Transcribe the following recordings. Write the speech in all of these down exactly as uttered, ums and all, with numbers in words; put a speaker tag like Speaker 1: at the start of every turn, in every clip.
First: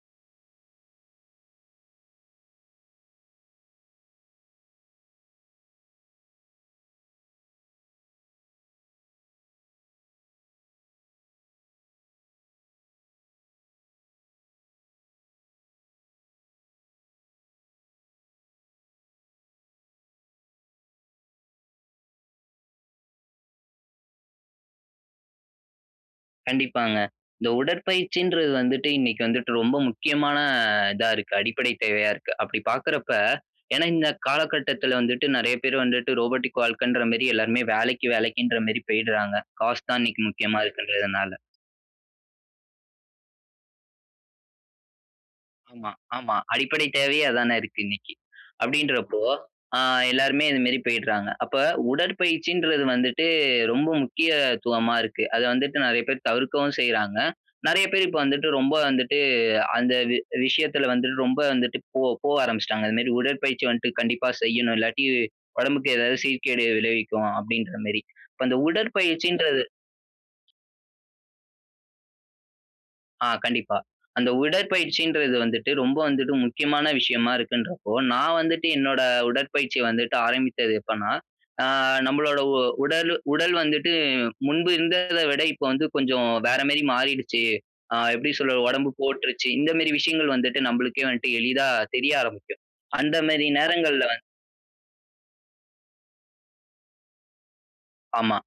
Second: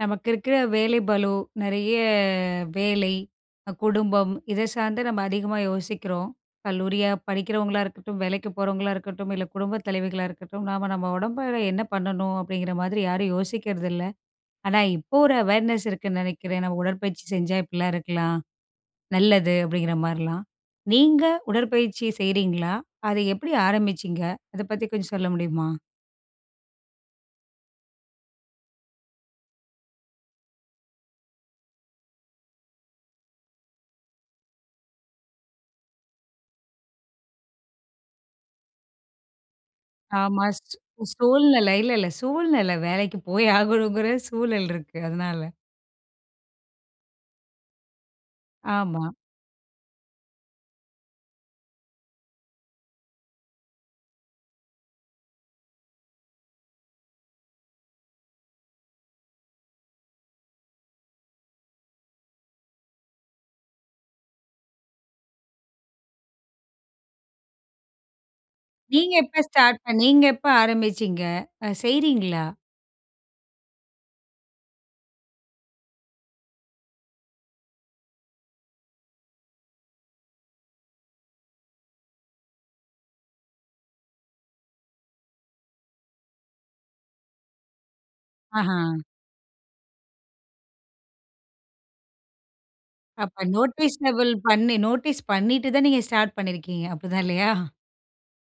Speaker 1: நமக்கு இருக்குற வேலை பளு நெறைய வேலை, குடும்பம், இதை சார்ந்து நம்ம அதிகமா யோசிக்கிறோம். கல்லூரியா படிக்கிறவங்களா இருக்கட்டும், வேலைக்கு போறவங்களா இருக்கட்டும், இல்ல, குடும்ப தலைவிகளா இருக்கட்டும் நாம நம்ம, உடம்பு அளவுல என்ன பண்ணணும்? அப்டிங்கிற மாதிரி யாரும் யோசிக்கிறதில்ல. ஆனா, இப்போ ஒரு அவேர்னஸ் இருக்குன்னு நெனைக்கிறேன். ஏன்னா, உடற்பயிற்சி செஞ்சா இப்படிலாம் இருக்கலாம். நல்லது. அப்டிங்கிற மாதிரிலாம். நீங்க உடற்பயிற்சி செய்யிறீங்களா? அத எப்படி ஆரம்பிச்சீங்க? அத பத்தி கொஞ்சம் சொல்ல முடியுமா?
Speaker 2: கண்டிப்பாங்க. இந்த உடற்பயிற்சின்றது வந்துட்டு இன்னைக்கி வந்துட்டு ரொம்ப முக்கியமான இதா இருக்கு. அடிப்படை தேவையா இருக்கு. அப்படி பார்க்கிறப்ப, ஏன்னா இந்த காலகட்டத்துல வந்துட்டு, நெறைய பேர் வந்துட்டு ரோபோடிக் வாழ்க்கைன்ற மேரி, எல்லாருமே வேலைக்கு, வேலைக்கின்ற மேரி போய்டுறாங்க. காசு தான் இன்னைக்கி
Speaker 1: ஆமா.
Speaker 2: முக்கியமா
Speaker 1: ஸ்
Speaker 2: இருக்கறதுனால.
Speaker 1: சோழ்நிலை இல்ல, இல்ல. சூழ்நிலை. வேலைக்கு போய் ஆகணுங்கிற சூழல் இருக்கு. அதனால.
Speaker 2: ஆமா, ஆமா. அடிப்படை தேவையே அதானா இருக்கு இன்னைக்கி.
Speaker 1: ஆமா.
Speaker 2: அப்டின்றப்போ, அ எல்லாருமே இது மேரி போயிடுறாங்க. அப்ப உடற்பயிற்சின்றது வந்துட்டு, ரொம்ப முக்கிய த்துவமா இருக்கு. அத வந்துட்டு, நெறைய பேர் தவிர்க்கவும் செய்றாங்க. நெறைய பேர் இப்போ வந்துட்டு, ரொம்ப வந்துட்டு அந்த வி விஷயத்துல வந்துட்டு, ரொம்ப வந்துட்டு போ போவ ஆரம்பிச்சுட்டாங்க. இது மேரி உடற்பயிற்சி வந்துட்டு, கண்டிப்பா செய்யணும். இல்லாட்டி உடம்புக்கு ஏதாவது சீர்கேடு விளைவிக்கும். அப்டின்ற மேரி. இப்போ அந்த
Speaker 1: நீங்க எப்ப
Speaker 2: உடற்பயிற்சின்றது.
Speaker 1: ஸ்டார்ட் பண்ணி நீங்க எப்ப ஆரம்பிச்சீங்க? அ செய்யிறீங்களா?
Speaker 2: ஆ கண்டிப்பா, அந்த உடற்பயிற்சின்றது வந்துட்டு, ரொம்ப வந்துட்டு, முக்கியமான விஷயமா இருக்குன்றப்போ, நான் வந்துட்டு என்னோட உடற்பயிற்சிய வந்துட்டு, ஆரம்பித்தது எப்பன்னா, அ நம்மளோட உ உடலு உடல் வந்துட்டு முன்பு இருந்தத விட, இப்போ வந்து கொஞ்சம் வேற மாரி மாறிடுச்சு. அ எப்பிடி சொல்வ
Speaker 1: ஆஹா.
Speaker 2: உடம்பு போட்டுருச்சு. இந்தமாரி விஷயங்கள் வந்துட்டு நம்மளுக்கே வந்ட்டு, எளிதா தெரிய ஆரம்பிக்கும்.
Speaker 1: அப்போ
Speaker 2: அந்தமாரி நேரங்கள்ல வந்
Speaker 1: நோட்டீஸ்னஃபில் பண்ணி, நோட்டீஸ் பண்ணிட்டு தான், நீங்க ஸ்டார்ட் பண்ணியிருக்கீங்க. அப்பிடி தான் இல்லையா?
Speaker 2: ஆமா.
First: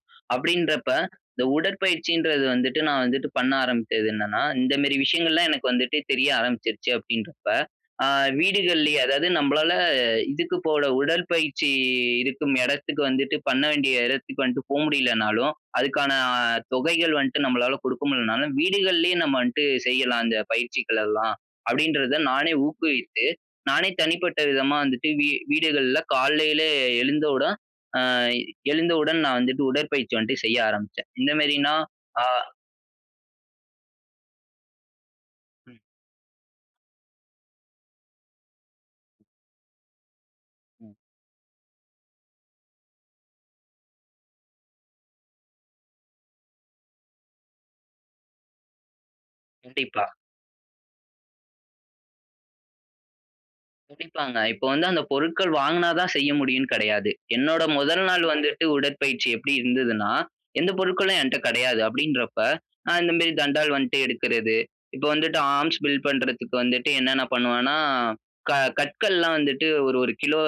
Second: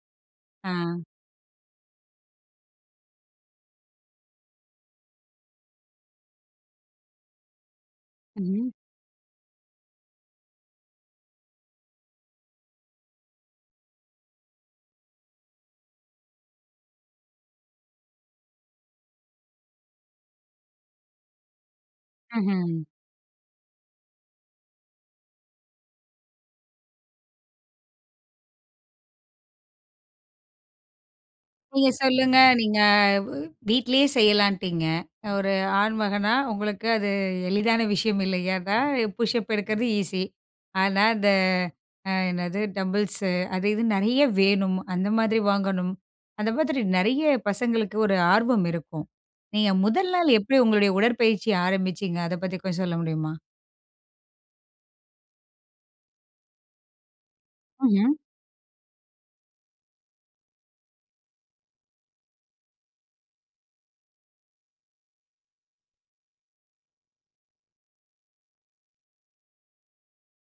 Speaker 1: ஆ.
Speaker 2: அப்பிடின்றப்ப இந்த உடற்பயிற்சின்றது வந்துட்டு, நான் வந்துட்டு பண்ண ஆரம்பிச்சது, என்னன்னா. இந்தமாரி விஷயங்கள் எல்லாம் எனக்கு வந்துட்டு தெரிய ஆரம்பிச்சிருச்சு அப்பிடின்றப்ப, ஆ
Speaker 1: ம்.
Speaker 2: வீடுகள்லயே, அதாவது நம்மளால இதுக்கு போல உடற்பயிற்சி இருக்கும் இடத்துக்கு வந்துட்டு பண்ண வேண்டிய இடத்துக்கு வந்துட்டு போக முடியலனாலும், அதற்கான தொகைகள் வந்துட்டு, நம்மளால கொடுக்க முடியலனாலும், வீடுகள்லயே நம்ம வந்ட்டு செய்யலாம். இந்த பயிற்சிகள் எல்லாம் அப்பிடின்றத நானே
Speaker 1: ம்ஹ்ம்.
Speaker 2: ஊக்குவித்து, நானே தனிப்பட்ட விதமா வந்துட்டு, வீ வீடுகள்ல காலையில எழுந்தவுடன், ஆ எழுந்தவுடன் நான் வந்துட்டு உடற்பயிற்சி வந்துட்டு செய்ய ஆரம்பிச்சேன். எந்தமாரின்னா.
Speaker 1: நீங்க
Speaker 2: ஆ,
Speaker 1: சொல்லுங்க. நீங்க வ் வீட்டிலேயே செய்யலான்ட்டீங்க. ஒரு
Speaker 2: ம்.
Speaker 1: ஆண்மகனா உங்களுக்கு அது எளிதான விஷயம். இல்லயா! அதா புஷ்ஸப் எடுக்கிறது ஈஸி.
Speaker 2: ம்.
Speaker 1: ஆனா, அந்த அ என்னது டம்புள்ஸு அது இதுன்னு நிறைய வேணும். அந்த மாதிரி வாங்கணும். அந்த மாதிரி நிறைய பசங்களுக்கு ஒரு ஆர்வம் இருக்கும். நீங்க
Speaker 2: கண்டிப்பா.
Speaker 1: முதல் நாள் எப்பிடி உங்களுடைய உடற்பயிற்சி ஆரம்பிச்சிங்க. அத பத்தி கொஞ்சம் சொல்ல முடியுமா?
Speaker 2: துடிப்பங்க. இப்போ வந்து அந்த பொருட்கள் வாங்குனா தான் செய்ய முடியும்ன்னு கிடையாது. என்னோட முதல்
Speaker 1: ம்ஹ்ம்.
Speaker 2: நாள் வந்துட்டு உடற்பயிற்சி எப்படி இருந்ததுன்னா, எந்த பொருட்களும் என்ட்ட கிடையாது அப்படின்றப்ப, நான் இந்த மாரி தண்டால் வந்துட்டு எடுக்குறது. இப்ப வந்துட்டு, ஆர்ம்ஸ் பில்ட் பண்றதுக்கு வந்துட்டு, என்னன்ன பண்ணுவனா, க கற்கள்லாம் வந்துட்டு ஒரு ஒரு கிலோ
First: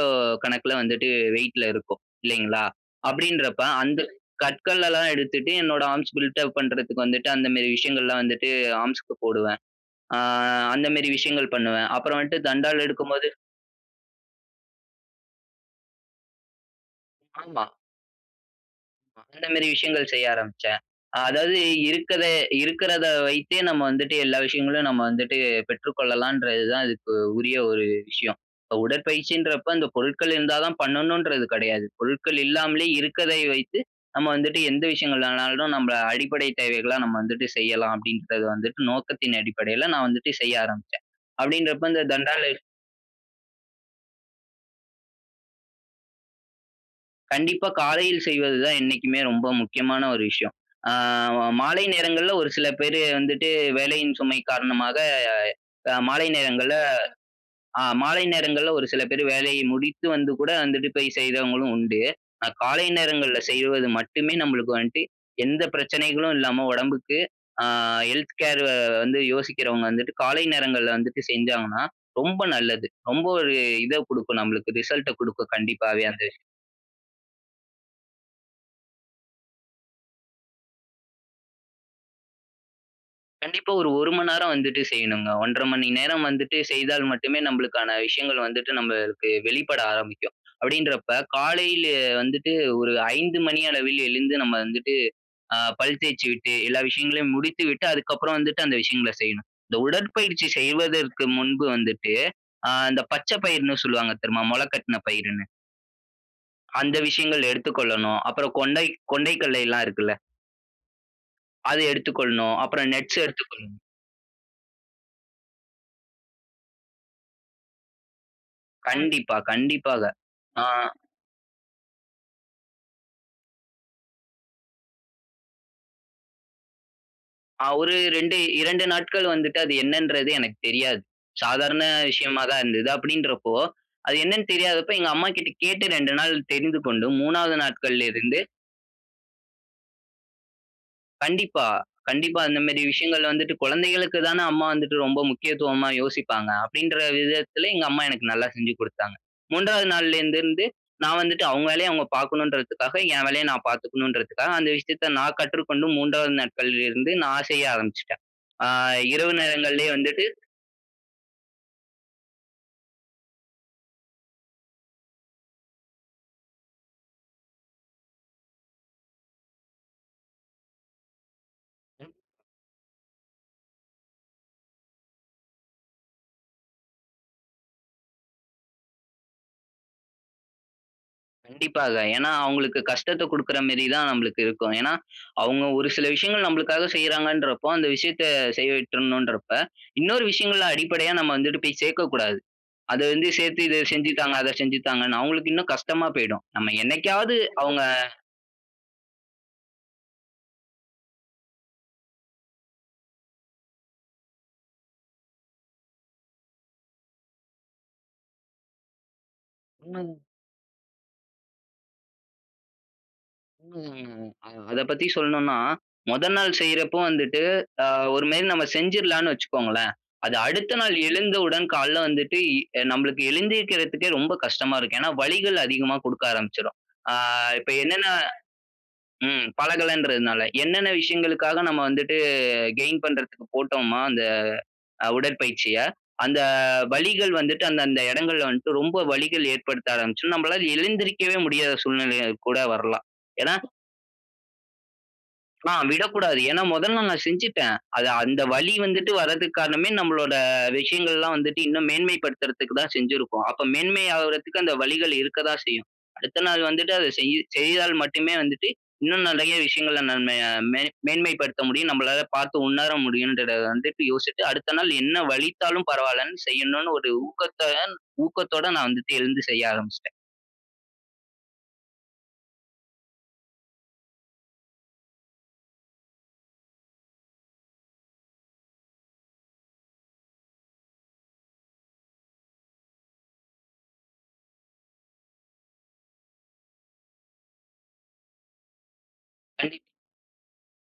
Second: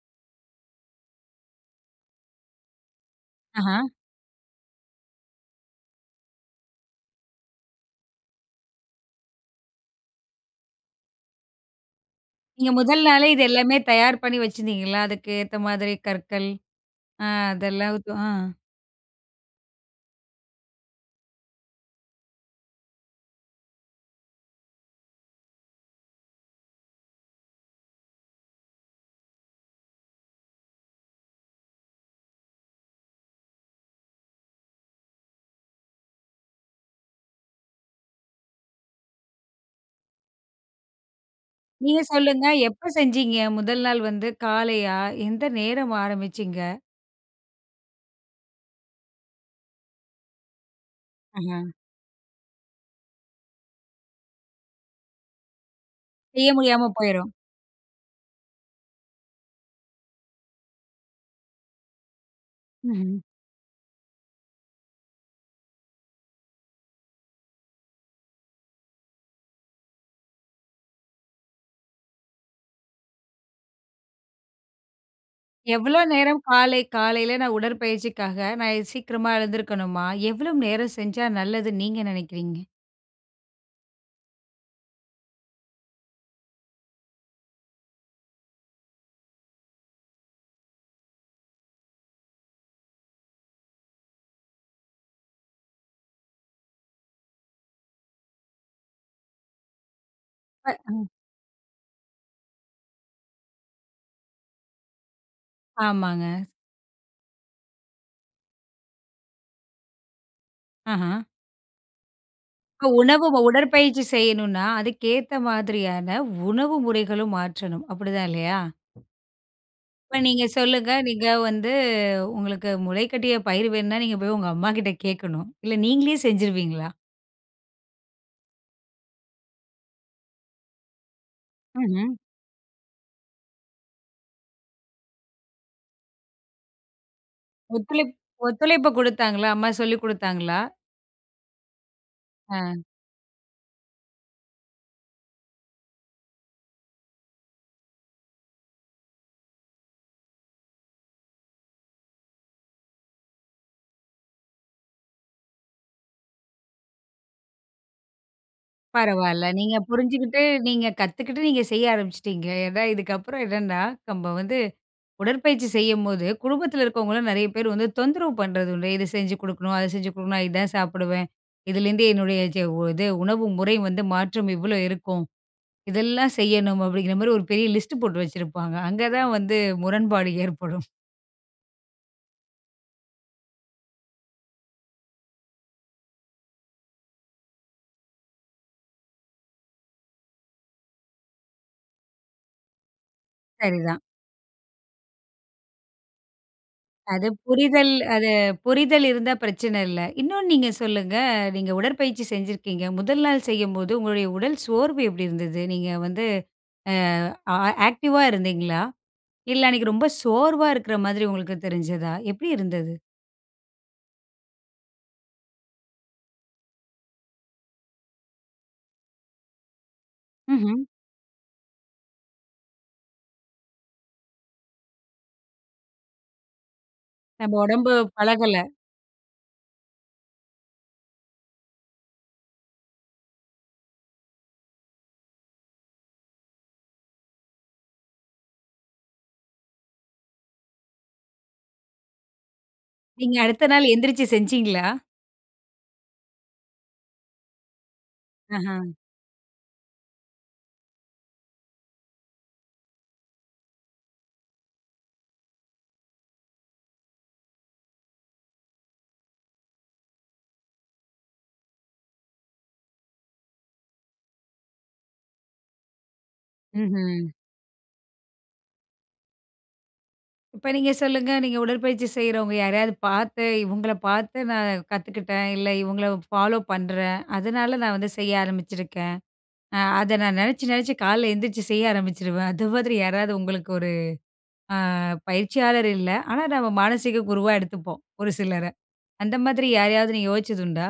Speaker 2: கணக்குல வந்துட்டு வெயிட்ல இருக்கும், இல்லைங்களா? அப்படின்றப்ப,
Speaker 1: அஹான்.
Speaker 2: அந்த கற்களலாம் எடுத்துட்டு, என்னோட ஆர்ம்ஸ் பில்ட் அப் பண்றதுக்கு வந்துட்டு, அந்த மேரி விஷயங்கள்லாம் வந்துட்டு, ஆர்ம்ஸ்க்கு போடுவேன். ஆ, அந்த மேரி விஷயங்கள் பண்ணுவேன். அப்புறம் வந்துட்டு
Speaker 1: நீங்க
Speaker 2: தண்டால்
Speaker 1: முதல் நாளே
Speaker 2: எடுக்கும்போது
Speaker 1: இது எல்லாமே தயார் பண்ணி வச்சிருந்தீங்களா, அதுக்கு ஏத்த மாதிரி கற்கள்? அ
Speaker 2: ஆமா.
Speaker 1: அதெல்லாவுதும் அ.
Speaker 2: அ அந்த மேரி விஷயங்கள் செய்ய ஆரம்பிச்சேன். அ அதாவது இருக்கற இருக்கறத வைத்தே நம்ம வந்துட்டு எல்லா விஷயங்களும் நம்ம வந்துட்டு, பெற்றுக்கொள்ளலான்றது தான் அதுக்கு உரிய ஒரு விஷயம். "உடற்பயிற்சின்றப்ப அந்த பொருட்கள் இருந்தா தான் பண்ணனுன்றது கிடையாது. பொருட்கள் இல்லாமலே இருக்கதை வைத்து, நம்ம வந்துட்டு எந்த விஷயங்களானாலும் நம்பல அடிப்படை தேவைகள்லாம் நம்ம வந்துட்டு செய்யலாம்" அப்படின்றது வந்துட்டு நோக்கத்தின் அடிப்படையில நான் வந்துட்டு செய்ய ஆரம்பிச்சேன். அப்படின்றப்ப
Speaker 1: நீங்க
Speaker 2: இந்த
Speaker 1: சொல்லுங்க,
Speaker 2: தண்டாலு
Speaker 1: எப்போ செஞ்சிங்க? முதல் நாள் வந்து காலையா? எந்த நேரம் ஆரம்பிச்சீங்க?
Speaker 2: கண்டிப்பா, காலையில செய்வது தான் என்னைக்குமே ரொம்ப முக்கியமான ஒரு விஷயம். அ
Speaker 1: ம்ஹ்ம்.
Speaker 2: மாலை நேரங்கள்ல ஒரு சில பேரு வந்துட்டு வேலையின் சுமை காரணமாக, அ மாலை
Speaker 1: செய்ய
Speaker 2: நேரங்கள்ல
Speaker 1: முடியாம போய்ரும்.
Speaker 2: அ மாலை நேரங்கள்ல ஒரு சில பேர் வேலையை முடித்து வந்து கூட வந்துட்டு போய் செய்தவங்களும் உண்டு. காலை
Speaker 1: ம்ஹ்ம்.
Speaker 2: நேரங்கள்ல செய்வது மட்டுமே நம்மளுக்கு வந்துட்டு எந்த பிரச்சனைகளும் இல்லாம உடம்புக்கு, அ ஹெல்த் கேர் வந்து யோசிக்கிறவங்க வந்துட்டு, காலை நேரங்கள்ல வந்துட்டு செஞ்சாங்கன்னா, ரொம்ப நல்லது. ரொம்ப ஒரு இதை கொடுக்கும் நம்மளுக்கு, ரிசல்ட்ட குடுக்கும்
Speaker 1: எவ்வளவு
Speaker 2: கண்டிப்பாவே அந்த
Speaker 1: நேரம்
Speaker 2: விஷயம்.
Speaker 1: காலை காலையில நான் உடற்பயிற்சிக்காக நான் சீக்கிரமா எழுந்திருக்கணுமா? எவ்வளவு நேரம் செஞ்சா நல்லதுன்னு நீங்க நெனைக்கிறீங்க?
Speaker 2: கண்டிப்பா ஒரு ஒரு மணி நேரம் வந்துட்டு செய்யணுங்க. ஒன்றரை மணி நேரம் வந்துட்டு செய்தால் மட்டுமே நம்மளுக்கான விஷயங்கள் வந்துட்டு நமக்கு வெளிப்பட ஆரம்பிக்கும். அப்படின்றப்போ காலையில வந்துட்டு ஒரு ஐந்து மணி அளவில் எழுந்து, நம்ம வந்துட்டு அ பல் தேய்ச்சுட்டு எல்லா விஷயங்களையும் முடித்து விட்டு அதற்கு அப்புறம் வந்துட்டு, அந்த விஷயங்களை செய்யணும். இந்த உடற்பயிற்சி
Speaker 1: அ-ம்.
Speaker 2: செய்வதற்கு முன்பு வந்துட்டு, அ அந்த பச்சை பயிர்ன்னு சொல்லுவாங்க தெரியுமா? முளைக்கட்டின பயிர்ன்னு.
Speaker 1: ஆமாங்க.
Speaker 2: அந்த விஷயங்கள் எடுத்துக் கொள்ளணும். அப்புறம் கொண்டை கொண்டை கடலை எல்லாம் இருக்குல்ல.
Speaker 1: ஆஹ.
Speaker 2: அதை எடுத்துக் கொள்ளணும்.
Speaker 1: இப்போ
Speaker 2: அப்புறம் நட்ஸ்
Speaker 1: உணவு
Speaker 2: எடுத்துக்கொள்ளணும்.
Speaker 1: உடற்பயிற்சி செய்யணுனா, அதற்கு ஏத்த மாதிரியான உணவு முறைகளும் மாற்றணும், அப்படி தான் இல்லையா.
Speaker 2: கண்டிப்பா, கண்டிப்பாக.
Speaker 1: இப்போ நீங்க
Speaker 2: ஆ.
Speaker 1: சொல்லுங்க, நீங்க வந்து உங்களுக்கு முளைக்கட்டிய பயிர் வேணும்னா, நீங்க போய் உங்க அம்மாகிட்ட கேட்கணும். இல்ல நீங்களே செஞ்சுடுவீங்களா?
Speaker 2: அ ஒரு ரெண்டு, இரண்டு நாட்கள் வந்துட்டு, அது என்னன்றது எனக்கு தெரியாது. சாதாரண
Speaker 1: ம்ஹ்ம்.
Speaker 2: விஷயமா தான் இருந்தது. அப்படின்றப்போ அது என்னன்னு தெரியாதப்போ, எங்க அம்மா கிட்ட கேட்டு, ரெண்டு நாள் தெரிந்து கொண்டு மூணாவது நாட்கள்ல
Speaker 1: ஒத்துழைப்பு
Speaker 2: இருந்து
Speaker 1: ஒத்துழைப்பு கொடுத்தாங்களா? அம்மா சொல்லிக் கொடுத்தாங்களா?
Speaker 2: கண்டிப்பா, கண்டிப்பா. இந்த
Speaker 1: ஆ.
Speaker 2: மாதிரி விஷயங்கள் வந்துட்டு குழந்தைகளுக்கு தான அம்மா வந்துட்டு ரொம்ப முக்கியத்துவமா யோசிப்பாங்க. அப்படின்ற விதத்தில, எங்க அம்மா எனக்கு நல்லா செஞ்சு கொடுத்தாங்க. மூன்றாவது நாள்ல இருந்து இருந்து நான் வந்துட்டு. அவங்க வேலைய அவங்க பார்க்கணும்ன்றதுக்காக என் வேலையை நான் பார்த்துக்கணும்ன்றதுக்காக, அந்த விஷயத்தை நான் கற்றுக்கொண்டு மூன்றாவது நாட்கள்ல இருந்து நான் செய்ய ஆரம்பிச்சுட்டேன். அ இரவு
Speaker 1: பரவால்ல. நீங்க
Speaker 2: நேரங்களிலே வந்துட்டு.
Speaker 1: புரிஞ்சுகிட்டு, நீங்க கத்துக்கிட்டு, நீங்க செய்ய ஆரம்பிச்சிட்டீங்க. ஏன்னா இதுக்கப்புறம் என்னன்னா, நம்ம வந்து உடற்பயிற்சி செய்யும்போது குடும்பத்தில இருக்கவங்களும் நெறைய பேர் வந்து தொந்தரவு பண்ணுறது உண்டு. இத செஞ்சு கொடுக்கணும். அதை செஞ்சு கொடுக்கணும். இதுதான் சாப்பிடுவேன். இதுலேருந்து
Speaker 2: ம்.
Speaker 1: என்னுடைய சே இது உணவு முறை வந்து மாற்றம் இவ்ளோ இருக்கும். இதெல்லாம் செய்யணும் அப்படிங்கிற மாதிரி ஒரு பெரிய லிஸ்ட் போட்டு வச்சிருப்பாங்க. அங்கே தான் வந்து முரண்பாடு ஏற்படும்.
Speaker 2: கண்டிப்பாக ஏன்னா, அவுங்களுக்கு கஷ்டத்த கொடுக்கிற மேரி தான் நம்பளுக்கு இருக்கும். ஏன்னா, அவுங்க ஒரு சில விஷயங்கள் நம்மளுக்காக செய்றாங்கன்றப்போ, அந்த விஷயத்த செய்ய விட்றனும் இன்றப்ப, இன்னொரு விஷயங்கள்ல அடிப்படையா நம்ம வந்துட்டு போய் சேர்க்க கூடாது. அத வந்து சேர்த்து, இத
Speaker 1: சரி தான்.
Speaker 2: செஞ்சு தாங்க, அத செஞ்சு தாங்கன்னு அவுங்களுக்கு இன்னும் கஷ்டமா போயிடும். நம்ம
Speaker 1: அது
Speaker 2: என்னைக்காவது அவுங்க
Speaker 1: புரிதல் அது புரிதல் இருந்தா பிரச்சன இல்ல. இன்னொன்னு நீங்க சொல்லுங்க, நீங்க உடற்பயிற்சி செஞ்சிருக்கீங்க. முதல் நாள் செய்யும்போது உங்களுடைய உடல் சோர்வு எப்பிடி இருந்தது? நீங்க வந்து அ, ஆ ஆக்டிவா இருந்தீங்களா? இல்ல அன்னக்கி ரொம்ப
Speaker 2: [unintelligible]
Speaker 1: சோர்வா இருக்குற மாதிரி உங்களுக்கு தெரிஞ்சதா? எப்பிடி இருந்தது?
Speaker 2: [unintelligible] அத பத்தி சொல்லணுன்னா, மொத நாள் செய்றப்போ வந்துட்டு, அ ஒருமாரி நம்ம செஞ்சிர்லான்னு வச்சுக்கோங்களேன்! அது அடுத்த
Speaker 1: ம்ஹ்ம்.
Speaker 2: நாள் எழுந்த உடன் கால்ல வந்துட்டு, இ நம்பளுக்கு எழுந்திருக்கிறதுக்கே ரொம்ப கஷ்டமா இருக்கும். ஏன்னா, வலிகள் அதிகமா குடுக்க ஆரம்பிச்சிரும். ஆ
Speaker 1: நம்ப
Speaker 2: இப்ப
Speaker 1: உடம்பு
Speaker 2: என்னன்னா
Speaker 1: பழகல.
Speaker 2: ம். பழகலன்றதுனால. என்னென்ன விஷயங்களுக்காக நம்ம வந்துட்டு கெயின் பண்றதுக்கு போட்டோம்மா, அந்த அ உடற்பயிற்சிய, அந்த வலிகள் வந்துட்டு, அந்த, அந்த இடங்கள்ல வன்ட்டு ரொம்ப வலிகள் ஏற்படுத்த ஆரம்பிச்சுரும். நம்மளால எழுந்திரிக்கவே முடியாத சூழ்நிலையாய் கூட வரலாம்.
Speaker 1: நீங்க
Speaker 2: ஏன்னா
Speaker 1: அடுத்த நாள் எந்திரிச்சு செஞ்சீங்களா?
Speaker 2: ஆ விடக்கூடாது. ஏன்னா மொதல்ல நான் செஞ்சிட்டேன். அது அந்த வலி
Speaker 1: அஹ.
Speaker 2: வந்துட்டு வர்றதுக்கு காரணமே நம்மளோட விஷயங்கள் எல்லாம் வந்துட்டு இன்னும் மேன்மை படுத்துறதுக்கு தான் செஞ்சிருக்கோம். அப்ப மேன்மை ஆவுறதுக்கு அந்த வலிகள் இருக்க தான் செய்யும். அடுத்த நாள் வந்துட்டு அத செய்யி செய்தால் மட்டுமே வந்துட்டு இன்னும் நிறைய விஷயங்கள நம்ம ய மே மேன்மைப்படுத்த முடியும். நம்பளால பாத்து உணர முடியும்ன்றத வந்துட்டு யோசிட்டு, அடுத்த நாள் என்ன வலித்தாலும் பரவால்லன்னு, செய்யணுன்னு ஒரு
Speaker 1: ம்ஹ்ம்.
Speaker 2: ஊக்கத்தோகன் ஊக்கதோட நான் வந்துட்டு எழுந்து செய்ய ஆரம்பிச்சுட்டேன்.
Speaker 1: இப்போ நீங்க சொல்லுங்க. நீங்க உடற்பயிற்சி செய்றவுங்க யாரையாவது பாத்து, இவுங்கள பாத்து நான் கத்துக்கிட்டேன். இல்ல இவுங்கள ஃபாலோப் பண்றேன். அதுனால நான் வந்து செய்ய ஆரம்பிச்சுருக்கேன். அ அத நான் நெனச்சு, நெனச்சு கால்ல எழுந்திரிச்சி செய்ய ஆரம்பிச்சுருவேன். அது மாதிரி யாராவது உங்களுக்கு ஒரு, அ பயிற்சியாளர் இல்ல, ஆனா, நம்ம மானசீக குருவா எடுத்துப்போம். ஒரு சிலர அந்த மாதிரி
Speaker 2: கண்டிப்
Speaker 1: யாரையாவது நீங்க யோசிச்சதுண்டா?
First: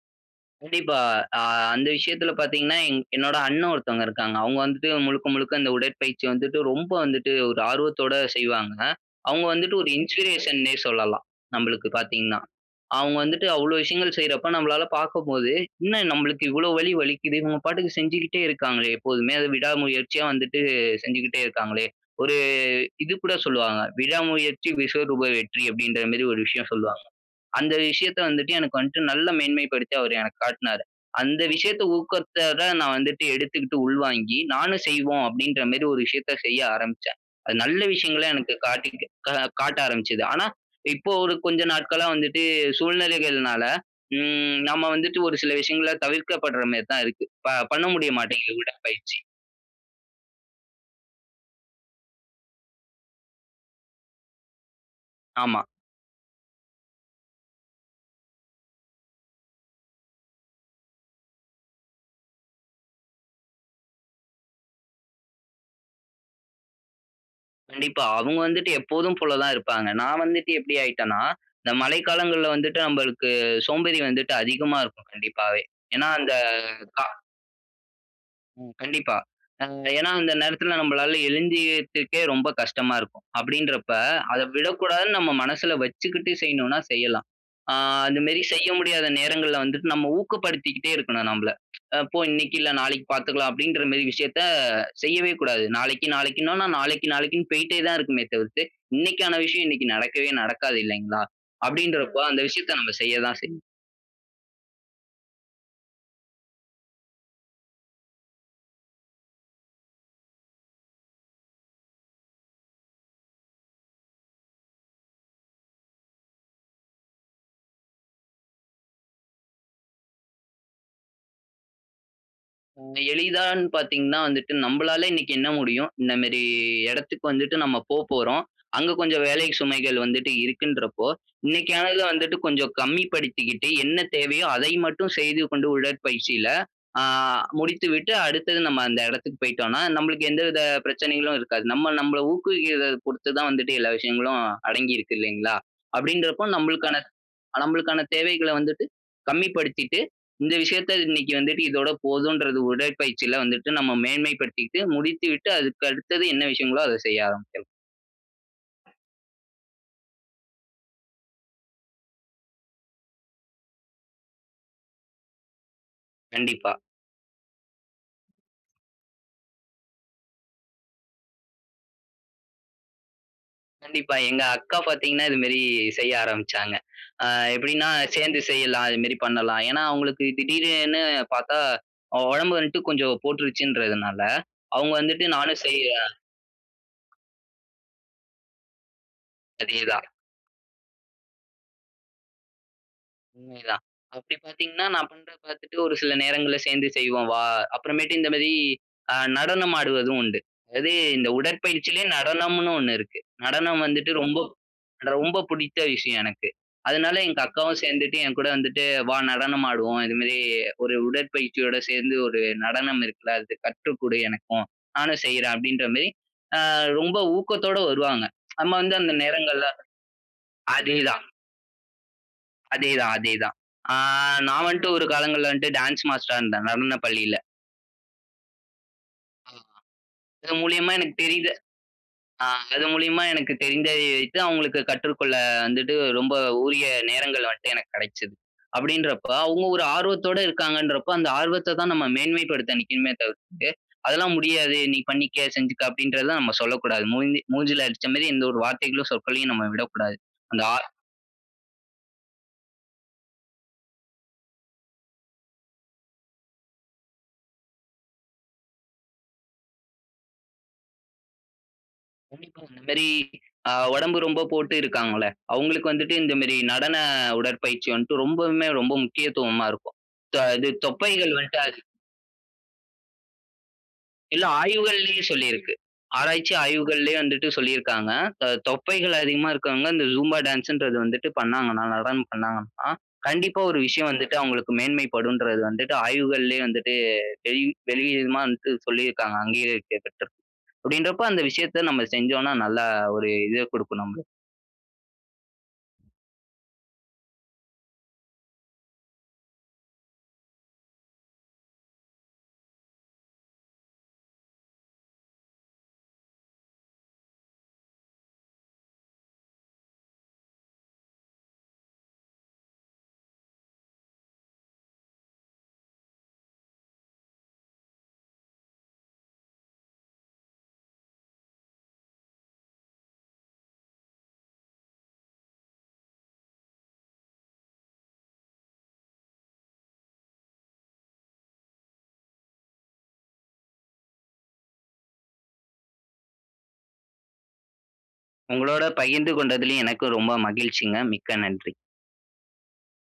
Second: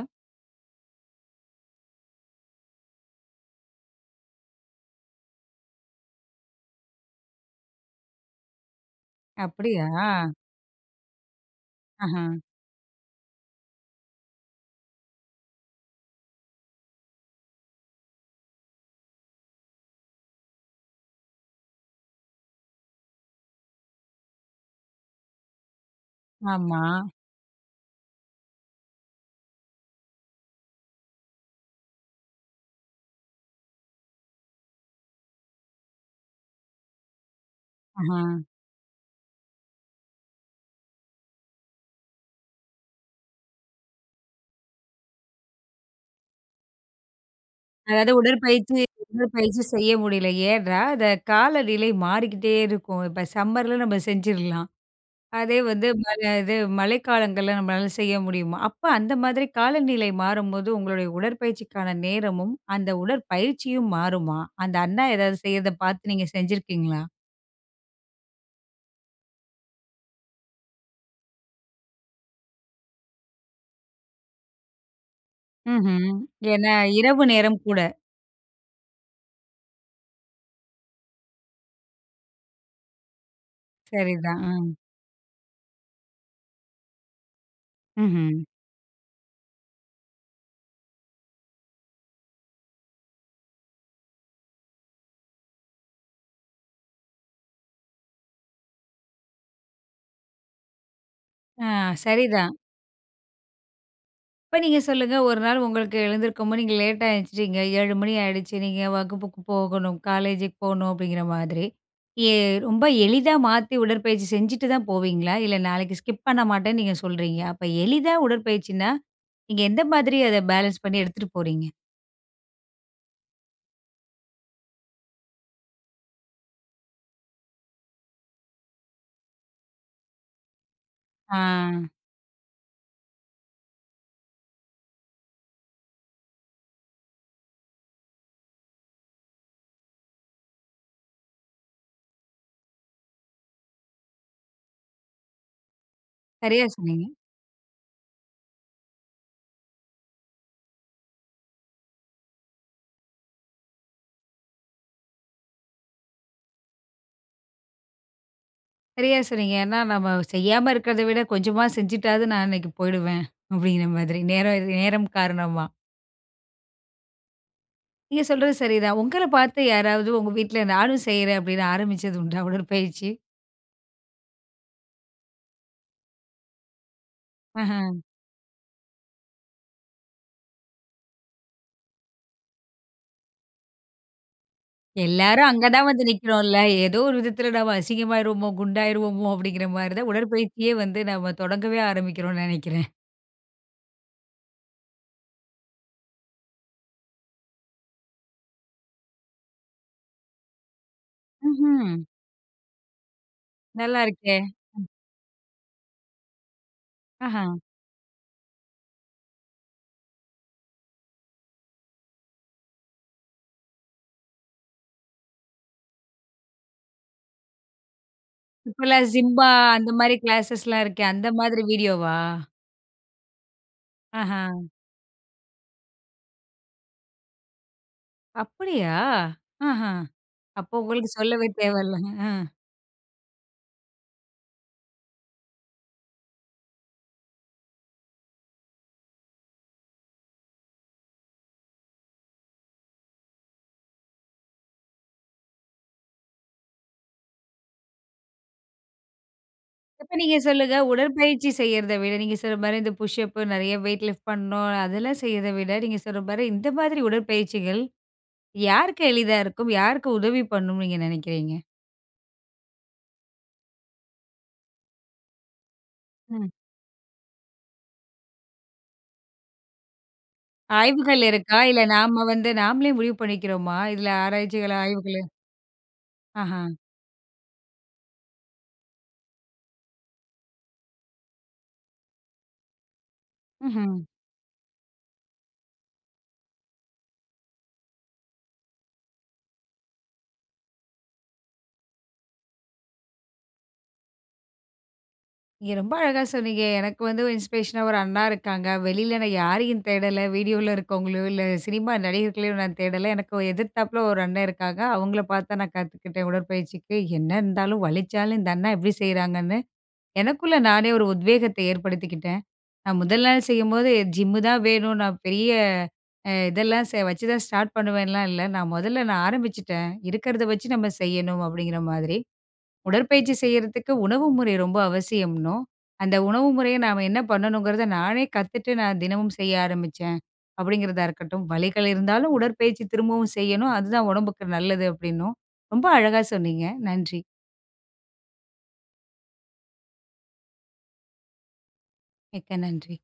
Speaker 2: கண்டிப்பா, அ அந்த விஷயத்தில பாத்தீங்கன்னா, எங் என்னோட அண்ணன் ஒருத்தவங்க இருக்காங்க. அவுங்க வந்துட்டு முழுக்க, முழுக்க இந்த உடற்பயிற்சி வந்துட்டு ரொம்ப வந்துட்டு ஒரு ஆர்வத்தோட செய்வாங்க. அவுங்க வந்துட்டு ஒரு
Speaker 1: அப்பிடியா?
Speaker 2: இன்ஸ்பிரேஷன்னே சொல்லலாம். நம்பளுக்கு
Speaker 1: அஹ.
Speaker 2: பாத்தீங்கன்னா. அவுங்க வந்துட்டு அவ்ளோ விஷயங்கள் செய்றப்ப நம்மளால பாக்கும்போது, என்ன நம்மளுக்கு இவ்ளோ வலி வலிக்கிதே. இவுங்க பாட்டுக்கு செஞ்சுகிட்டே இருக்காங்களே, எப்போதுமே! அது விடா முயற்சியா வந்துட்டு செஞ்சுகிட்டே இருக்காங்களே. ஒரு இதுகூட சொல்லுவாங்க, "விடா முயற்சி விஸ்வரூப வெற்றி" அப்பிடின்ற மாரி ஒரு விஷயம்
Speaker 1: ஆமா.
Speaker 2: சொல்லுவாங்க. அந்த விஷயத்த வந்துட்டு எனக்கு வந்ட்டு நல்ல மேன்மைப்படுத்தி அவரு எனக்கு காட்டுனாரு. அந்த விஷயத்த ஊக்கத்தோட நான் வந்துட்டு எடுத்துக்கிட்டு உள்வாங்கி, நானும் செய்வோம் அப்பிடின்ற மாரி ஒரு விஷயத்த செய்ய ஆரம்பிச்சேன். அது நல்ல
Speaker 1: அஹ.
Speaker 2: விஷயங்கள எனக்கு காட்டிகிருக்க கா காட்ட ஆரம்பிச்சது. ஆனா, இப்போ ஒரு கொஞ்ச நாட்களா வந்துட்டு சூழ்நிலைகள்னால, ம் நம்ம வந்துட்டு ஒரு சில விஷயங்கள தவிர்க்கப்படுற மாரி தான் இருக்கு. ப பண்ண முடிய
Speaker 1: அதாவது
Speaker 2: மாட்டேங்குது
Speaker 1: உடற்பயிற்சி,
Speaker 2: உடற்பயிற்சி.
Speaker 1: உடற்பயிற்சி செய்ய முடியல. ஏன்னா, அந்த காலநிலை மாறிக்கிட்டே இருக்கும். இப்போ சம்மர்ல நம்ம செஞ்சிர்லாம். அதே
Speaker 2: ஆமா.
Speaker 1: வந்து ம க இது மழைக்காலங்கள்ல நம்மளால செய்ய முடியுமா? அப்ப அந்த மாதிரி காலநிலை மாறும்போது உங்களுடைய உடற்பயிற்சிக்கான நேரமும், அந்த உடற்பயிற்சியும் மாறுமா? அந்த அண்ணா ஏதாவது செய்யிறத பாத்து நீங்க செஞ்சிருக்கீங்களா?
Speaker 2: கண்டிப்பா. அவுங்க வந்துட்டு எப்போதும் போல தான் இருப்பாங்க. நான் வந்துட்டு, எப்படி ஆயிட்டேனா, இந்த மழை காலங்கள்ல வந்துட்டு, நம்பளுக்கு சோம்பேறி வந்துட்டு அதிகமா இருக்கும், கண்டிப்பாவே. ஏனா,
Speaker 1: ம்ஹ்ம்.
Speaker 2: அந்த
Speaker 1: ஏன்னா,
Speaker 2: கா
Speaker 1: இரவு நேரம் கூட
Speaker 2: ம். கண்டிப்பா. அ ஏனா, அந்த நேரத்தில நம்மளால எழுந்துயத்துக்கே, ரொம்ப கஷ்டமா இருக்கும், அப்டின்றப்ப,
Speaker 1: சரி தான்.
Speaker 2: அத
Speaker 1: அ.
Speaker 2: விடக்கூடாதுனு நம்ம மனசுல வச்சுக்கிட்டு செய்யணும்னா, செய்யலாம். ஆ அந்த
Speaker 1: ம்ஹ்ம்.
Speaker 2: மேரி செய்ய முடியாத நேரங்கள்ல வந்துட்டு, நம்ம ஊக்கப்படுத்திக்கிட்டே இருக்கணும், நம்பள. "அ போ, இன்னைக்கு இல்ல, நாளைக்கு பாத்துக்கலாம்." அப்டின்றமாரி விஷயத்தை, செய்யவே கூடாது. நாளைக்கு, நாளைக்குனோனா, நாளைக்கு, நாளைக்குனு போயிட்டே தான் இருக்குமே தவிர்த்து, இன்னைக்கான விஷயம் இன்னைக்கு நடக்கவே நடக்காது, இல்லைங்களா?
Speaker 1: ஆ,
Speaker 2: அப்டின்றபோ, அந்த
Speaker 1: சரிதான்.
Speaker 2: விஷயத்தை நம்ம செய்ய தான் செய்
Speaker 1: இப்ப, நீங்க சொல்லுங்க. ஒரு நாள் உங்களுக்கு எழுந்திருக்கும்போது நீங்க லேட்டா எழுஞ்சிட்டீங்க. 7:00 ஏஎம் ஏழு மணி ஆயிடுச்சு. நீங்க வகுப்புக்கு போகணும், காலேஜுக்கு போணும், அப்படிங்கிற மாதிரி. எ ரொம்ப எளிதா மாத்தி, உடற்பயிற்சி செஞ்சுட்டு தான் போவீங்களா? இல்ல, நாளைக்கு ஸ்கிப் பண்ண மாட்டேன்னு, நீங்க சொல்றீங்க! அப்ப, எளிதா உடற்பயிற்சின்னா, நீங்க எந்த மாதிரி அதை பேலன்ஸ் பண்ணி, எடுத்துட்டு போறீங்க?
Speaker 2: ம். எளிதான்னு பார்த்தீங்கனா, வந்துட்டு நம்பளால இன்னைக்கு என்ன முடியும்? இந்தமாரி எடத்துக்கு வந்துட்டு, நம்ம போ போறோம், அங்க கொஞ்ச வேலை சுமைகள் வந்துட்டு இருக்குன்றபோ,
Speaker 1: ஆ.
Speaker 2: இன்னைக்கானத வந்துட்டு, கொஞ்சம் கம்மி படுத்திக்கிட்டு, என்ன தேவையோ, அதை மட்டும் செய்து கொண்டு, உடற்பயிற்சியில ஆ முடித்து விட்டு, அடுத்தது நம்ம அந்த இடத்துக்கு போயிட்டோம்னா, நம்மளுக்கு எந்த வித பிரச்சனைகளும் இருக்காது. நம்ம, நம்பள ஊக்குவிக்கிறத பொருத்து தான் வந்துட்டு, எல்லா விஷயங்களும் அடங்கி இருக்கு இல்லைங்களா? அப்படின்றப்போ,
Speaker 1: சரியா
Speaker 2: நம்மளுக்கான
Speaker 1: சொன்னீங்க.
Speaker 2: அ நம்மளுக்கான தேவைகளை வந்துட்டு கம்மி படுத்திட்டு, இந்த விஷயத்தை, இன்னைக்கு வந்துட்டு இதோட போதுன்றது, உடற்பயிற்சில வந்துட்டு, நம்ம மேன்மை படுத்திட்டு முடித்து விட்டு, அதுக்கு அடுத்தது என்ன விஷயங்களோ, அத செய்ய ஆரம்பிக்கலாம்.
Speaker 1: சரியா சொன்னீங்க. ஏன்னா, "நம்ம செய்யாம இருக்கிறத விட கொஞ்சமா செஞ்சுட்டாவது நான் அன்னைக்கு போயிடுவேன்" அப்படிங்கிற மாதிரி நேரம் இது நேரம் காரணமா.
Speaker 2: கண்டிப்பா.
Speaker 1: நீங்க சொல்றது சரி தான், ஒங்கள பாத்து யாராவது ஒங்க வீட்ல "நானும் செய்றேன்" அப்படின்னு ஆரம்பிச்சது உண்டா? உடற்பயிற்சி!
Speaker 2: கண்டிப்பா எங்க அக்கா பாத்தீங்கனா இது மேரி செய்ய ஆரம்பிச்சாங்க. ஆ எப்படின்னா,
Speaker 1: ஆஹம்.
Speaker 2: சேந்து செய்யலாம், இது மேரி பண்ணலாம். ஏன்னா அவுங்களுக்கு திடீர ன்னு பாத்தா அவ ஒடம்பு வந்த்ட்டு கொஞ்சம் போட்டுருச்சுன்றதுனால, அவுங்க வந்துட்டு
Speaker 1: எல்லாரும்
Speaker 2: நானும்
Speaker 1: அங்க
Speaker 2: செய்
Speaker 1: தான் வந்து
Speaker 2: ஆ,
Speaker 1: நிற்கிறோம்ல! ஏதோ ஒரு விதத்துல, "நம்ம அசிங்கமாயிருவோமோ, குண்டாயிருவோமோ!" அப்படிங்கிற மாரி
Speaker 2: அதேதான்.
Speaker 1: தான் உடற்பயிற்சியே வந்து, நாம தொடங்கவே ஆரம்பிக்கிறோன்னு நெனைக்குறேன்.
Speaker 2: உண்மைதான். அப்டி பாத்தீங்கன்னா, நான் பண்றத பாத்துட்டு, ஒரு சில நேரங்கள்ல "சேந்தே செய்வோம் வா" அப்புறமேட்டு இந்த மாரி, அ நடனம் ஆடுவதும் உண்டு. அதாவது, இந்த
Speaker 1: ம்ஹ்ம்.
Speaker 2: உடற்பயிற்சிலயே நடனம்னு ஒண்ணு இருக்கு. நடனம்
Speaker 1: நல்லா
Speaker 2: வந்துட்டு
Speaker 1: இருக்கே.
Speaker 2: ரொம்ப,
Speaker 1: ம்.
Speaker 2: அட்வொம்ப பிடித்த விஷயம் எனக்கு. அதனால எங்க
Speaker 1: ஆஹம்.
Speaker 2: அக்காவும் சேந்துட்டு, "என்கூட வந்துட்டு வா நடனம் ஆடுவோம், இதுமேரி, ஒரு உடற்பயிற்சியோட சேர்ந்து ஒரு நடனம் இருக்குல! அத கற்று குடு எனக்கும், நானும் செய்யுறன்" அப்படின்ற மேரி, ஆ ரொம்ப ஊக்கத்தோட வருவாங்க. நம்ம
Speaker 1: இப்ப
Speaker 2: வந்து
Speaker 1: எல்லாம்
Speaker 2: அந்த
Speaker 1: சிம்பா,
Speaker 2: நேரங்கள்ல
Speaker 1: அந்த மாரி கிளாஸஸ்ல்லாம் இருக்கே!
Speaker 2: அதேதான்.
Speaker 1: அந்த மாதிரி வீடியோ வா?
Speaker 2: அதே தான் அதே தான். அ நான்
Speaker 1: ஆஹம்.
Speaker 2: வந்த்ட்டு ஒரு காலத்துல வந்துட்டு, டான்ஸ் மாஸ்டரா இருந்தேன். நடன பள்ளியில.
Speaker 1: அப்டியா!
Speaker 2: அததா
Speaker 1: ஆஹம்.
Speaker 2: இது
Speaker 1: அப்ப,
Speaker 2: மூலியமா
Speaker 1: உங்களுக்கு
Speaker 2: எனக்கு
Speaker 1: சொல்லவே
Speaker 2: தெரிந்த
Speaker 1: தேவையில்லங்க. அ.
Speaker 2: அ, அது மூலியமா எனக்கு தெரிந்ததை வைத்து அவங்களுக்கு கற்றுக்கொள்ள வந்துட்டு, ரொம்ப உரிய நேரங்கள் வண்ட்டு எனக்கு கெடைச்சது. அப்டின்றப்ப அவங்க ஒரு ஆர்வத்தோட இருக்காங்கன்றப்ப, அந்த ஆர்வத்த தான் நம்ம மேன்மைப்படுத்த நிக்கணுமே தவிர்த்து, அதெல்லாம் முடியாது நீ பண்ணிக்க, செஞ்சுக்க, அப்டின்றத நம்ம சொல்லக்கூடாது. மூஞ்சி மூஞ்சில அடிச்ச மாரி, எந்த ஒரு வார்த்தைகளும் சொற்களையும் நம்ம
Speaker 1: இப்ப,
Speaker 2: விடக்கூடாது.
Speaker 1: நீங்க
Speaker 2: அந்த
Speaker 1: சொல்லுங்க.
Speaker 2: அ
Speaker 1: உடற்பயிற்சி செய்யறத விட, நீங்க சொல்ற மாரி, இந்த புஷ்அப் நெறைய வெயிட் லிஃப்ட் பண்ணும். அதெல்லாம் செய்றத விட, நீங்க சொல்ற மாரி இந்த மாதிரி உடற்பயிற்சிகள், யாருக்கு எளிதா இருக்கும்? யாருக்கு உதவி பண்ணும் நீங்க நெனைக்கிறீங்க?
Speaker 2: இந்த மேரி, ஆ உடம்பு ரொம்ப போட்டு இருக்காங்கள்ல, அவங்களுக்கு வந்துட்டு இந்த
Speaker 1: ம்.
Speaker 2: மேரி, நடன உடற்பயிற்சி வந்துட்டு ரொம்பவுமே ரொம்ப முக்கியத்துவமா இருக்கும். தொ இது
Speaker 1: ஆய்வுகள்
Speaker 2: தொப்பைகள்
Speaker 1: இருக்கா?
Speaker 2: வந்துட்டு அது
Speaker 1: இல்ல, நாம வந்து, நாம்ளே முடிவு பண்ணிக்கிறோமா? இதில,
Speaker 2: இல்ல
Speaker 1: ஆராய்ச்சிகள். ஆய்வுகளு
Speaker 2: ஆய்வுகள்லயே சொல்லிருக்கு. ஆராய்ச்சி
Speaker 1: ஆஹம்.
Speaker 2: ஆய்வுகள்லயே வந்துட்டு சொல்லிருக்காங்க. த தொப்பைகள் அதிகமா இருக்கவங்க, இந்த ஜும்பா டான்ஸ்ன்றது வந்துட்டு பண்ணாங்கனா, நடனம் பண்ணாங்கனா, கண்டிப்பா ஒரு
Speaker 1: ம்ஹ்ம்.
Speaker 2: விஷயம் வந்துட்டு, அவங்களுக்கு மேன்மை படுன்றது வந்துட்டு, ஆய்வுகள்லேயே வந்துட்டு [unintelligible] வந்துட்டு சொல்லிருக்காங்க அங்கீகரிக்கப்பட்டு. அப்டின்றப்ப, அந்த விஷயத்த நம்ம செஞ்சோன்னா நல்லா ஒரு இது குடுக்கும் நம்மளுக்கு
Speaker 1: நீங்க ரொம்ப அழகா சொன்னீங்க. எனக்கு வந்து ஒரு இன்ஸ்பிரேஷனா ஒரு அண்ணா இருக்காங்க.வெளில நான் யாரையும் தேடல. வீடியோல இருக்கவங்களையோ, இல்ல சினிமா நடிகர்களையோ நான் தேடல. எனக்கு எதிர்த்தாப்புல ஒரு அண்ணன் இருக்காங்க. அவங்கள பார்த்து தான் நான் கத்துக்கிட்டேன், உடற்பயிற்சிக்கு. என்ன இருந்தாலும், வலிச்சாலும் இந்த அண்ணா எப்டி செய்றாங்கன்னு, எனக்குள்ள நானே ஒரு உத்வேகத்தை ஏற்படுத்திக்கிட்டேன். நான் முதல் நாள் செய்யும்போது, ஜிம்மு தான் வேணும். நான் பெரிய அ இதெல்லாம் வச்சுதான் ஸ்டார்ட் பண்ணுவேன்லாம் இல்ல. நான், முதல்ல நான் ஆரம்பிச்சுட்டேன் இருக்கறத வச்சு நம்ம செய்யணும் அப்டிங்கிற மாதிரி. உடற்பயிற்சி செய்யறதுக்கு உணவு முறை ரொம்ப அவசியம்னு, அந்த உணவு முறைய நாம என்ன பண்ணணுங்கறத, நானே கத்துட்டு நான் தினமும் செய்ய ஆரம்பிச்சேன் அப்டிங்கிறதா இருக்கட்டும். வலிகள் இருந்தாலும் உடற்பயிற்சி திரும்பவும் செய்யணும். அது தான் உடம்புக்கு நல்லது அப்டின்னும், ரொம்ப அழகா சொன்னீங்க. நன்றி.
Speaker 2: உங்களோட பகிர்ந்து கொண்டதிலயும், எனக்கு ரொம்ப மகிழ்ச்சிங்க. மிக்க நன்றி.
Speaker 1: மிக்க நன்றி.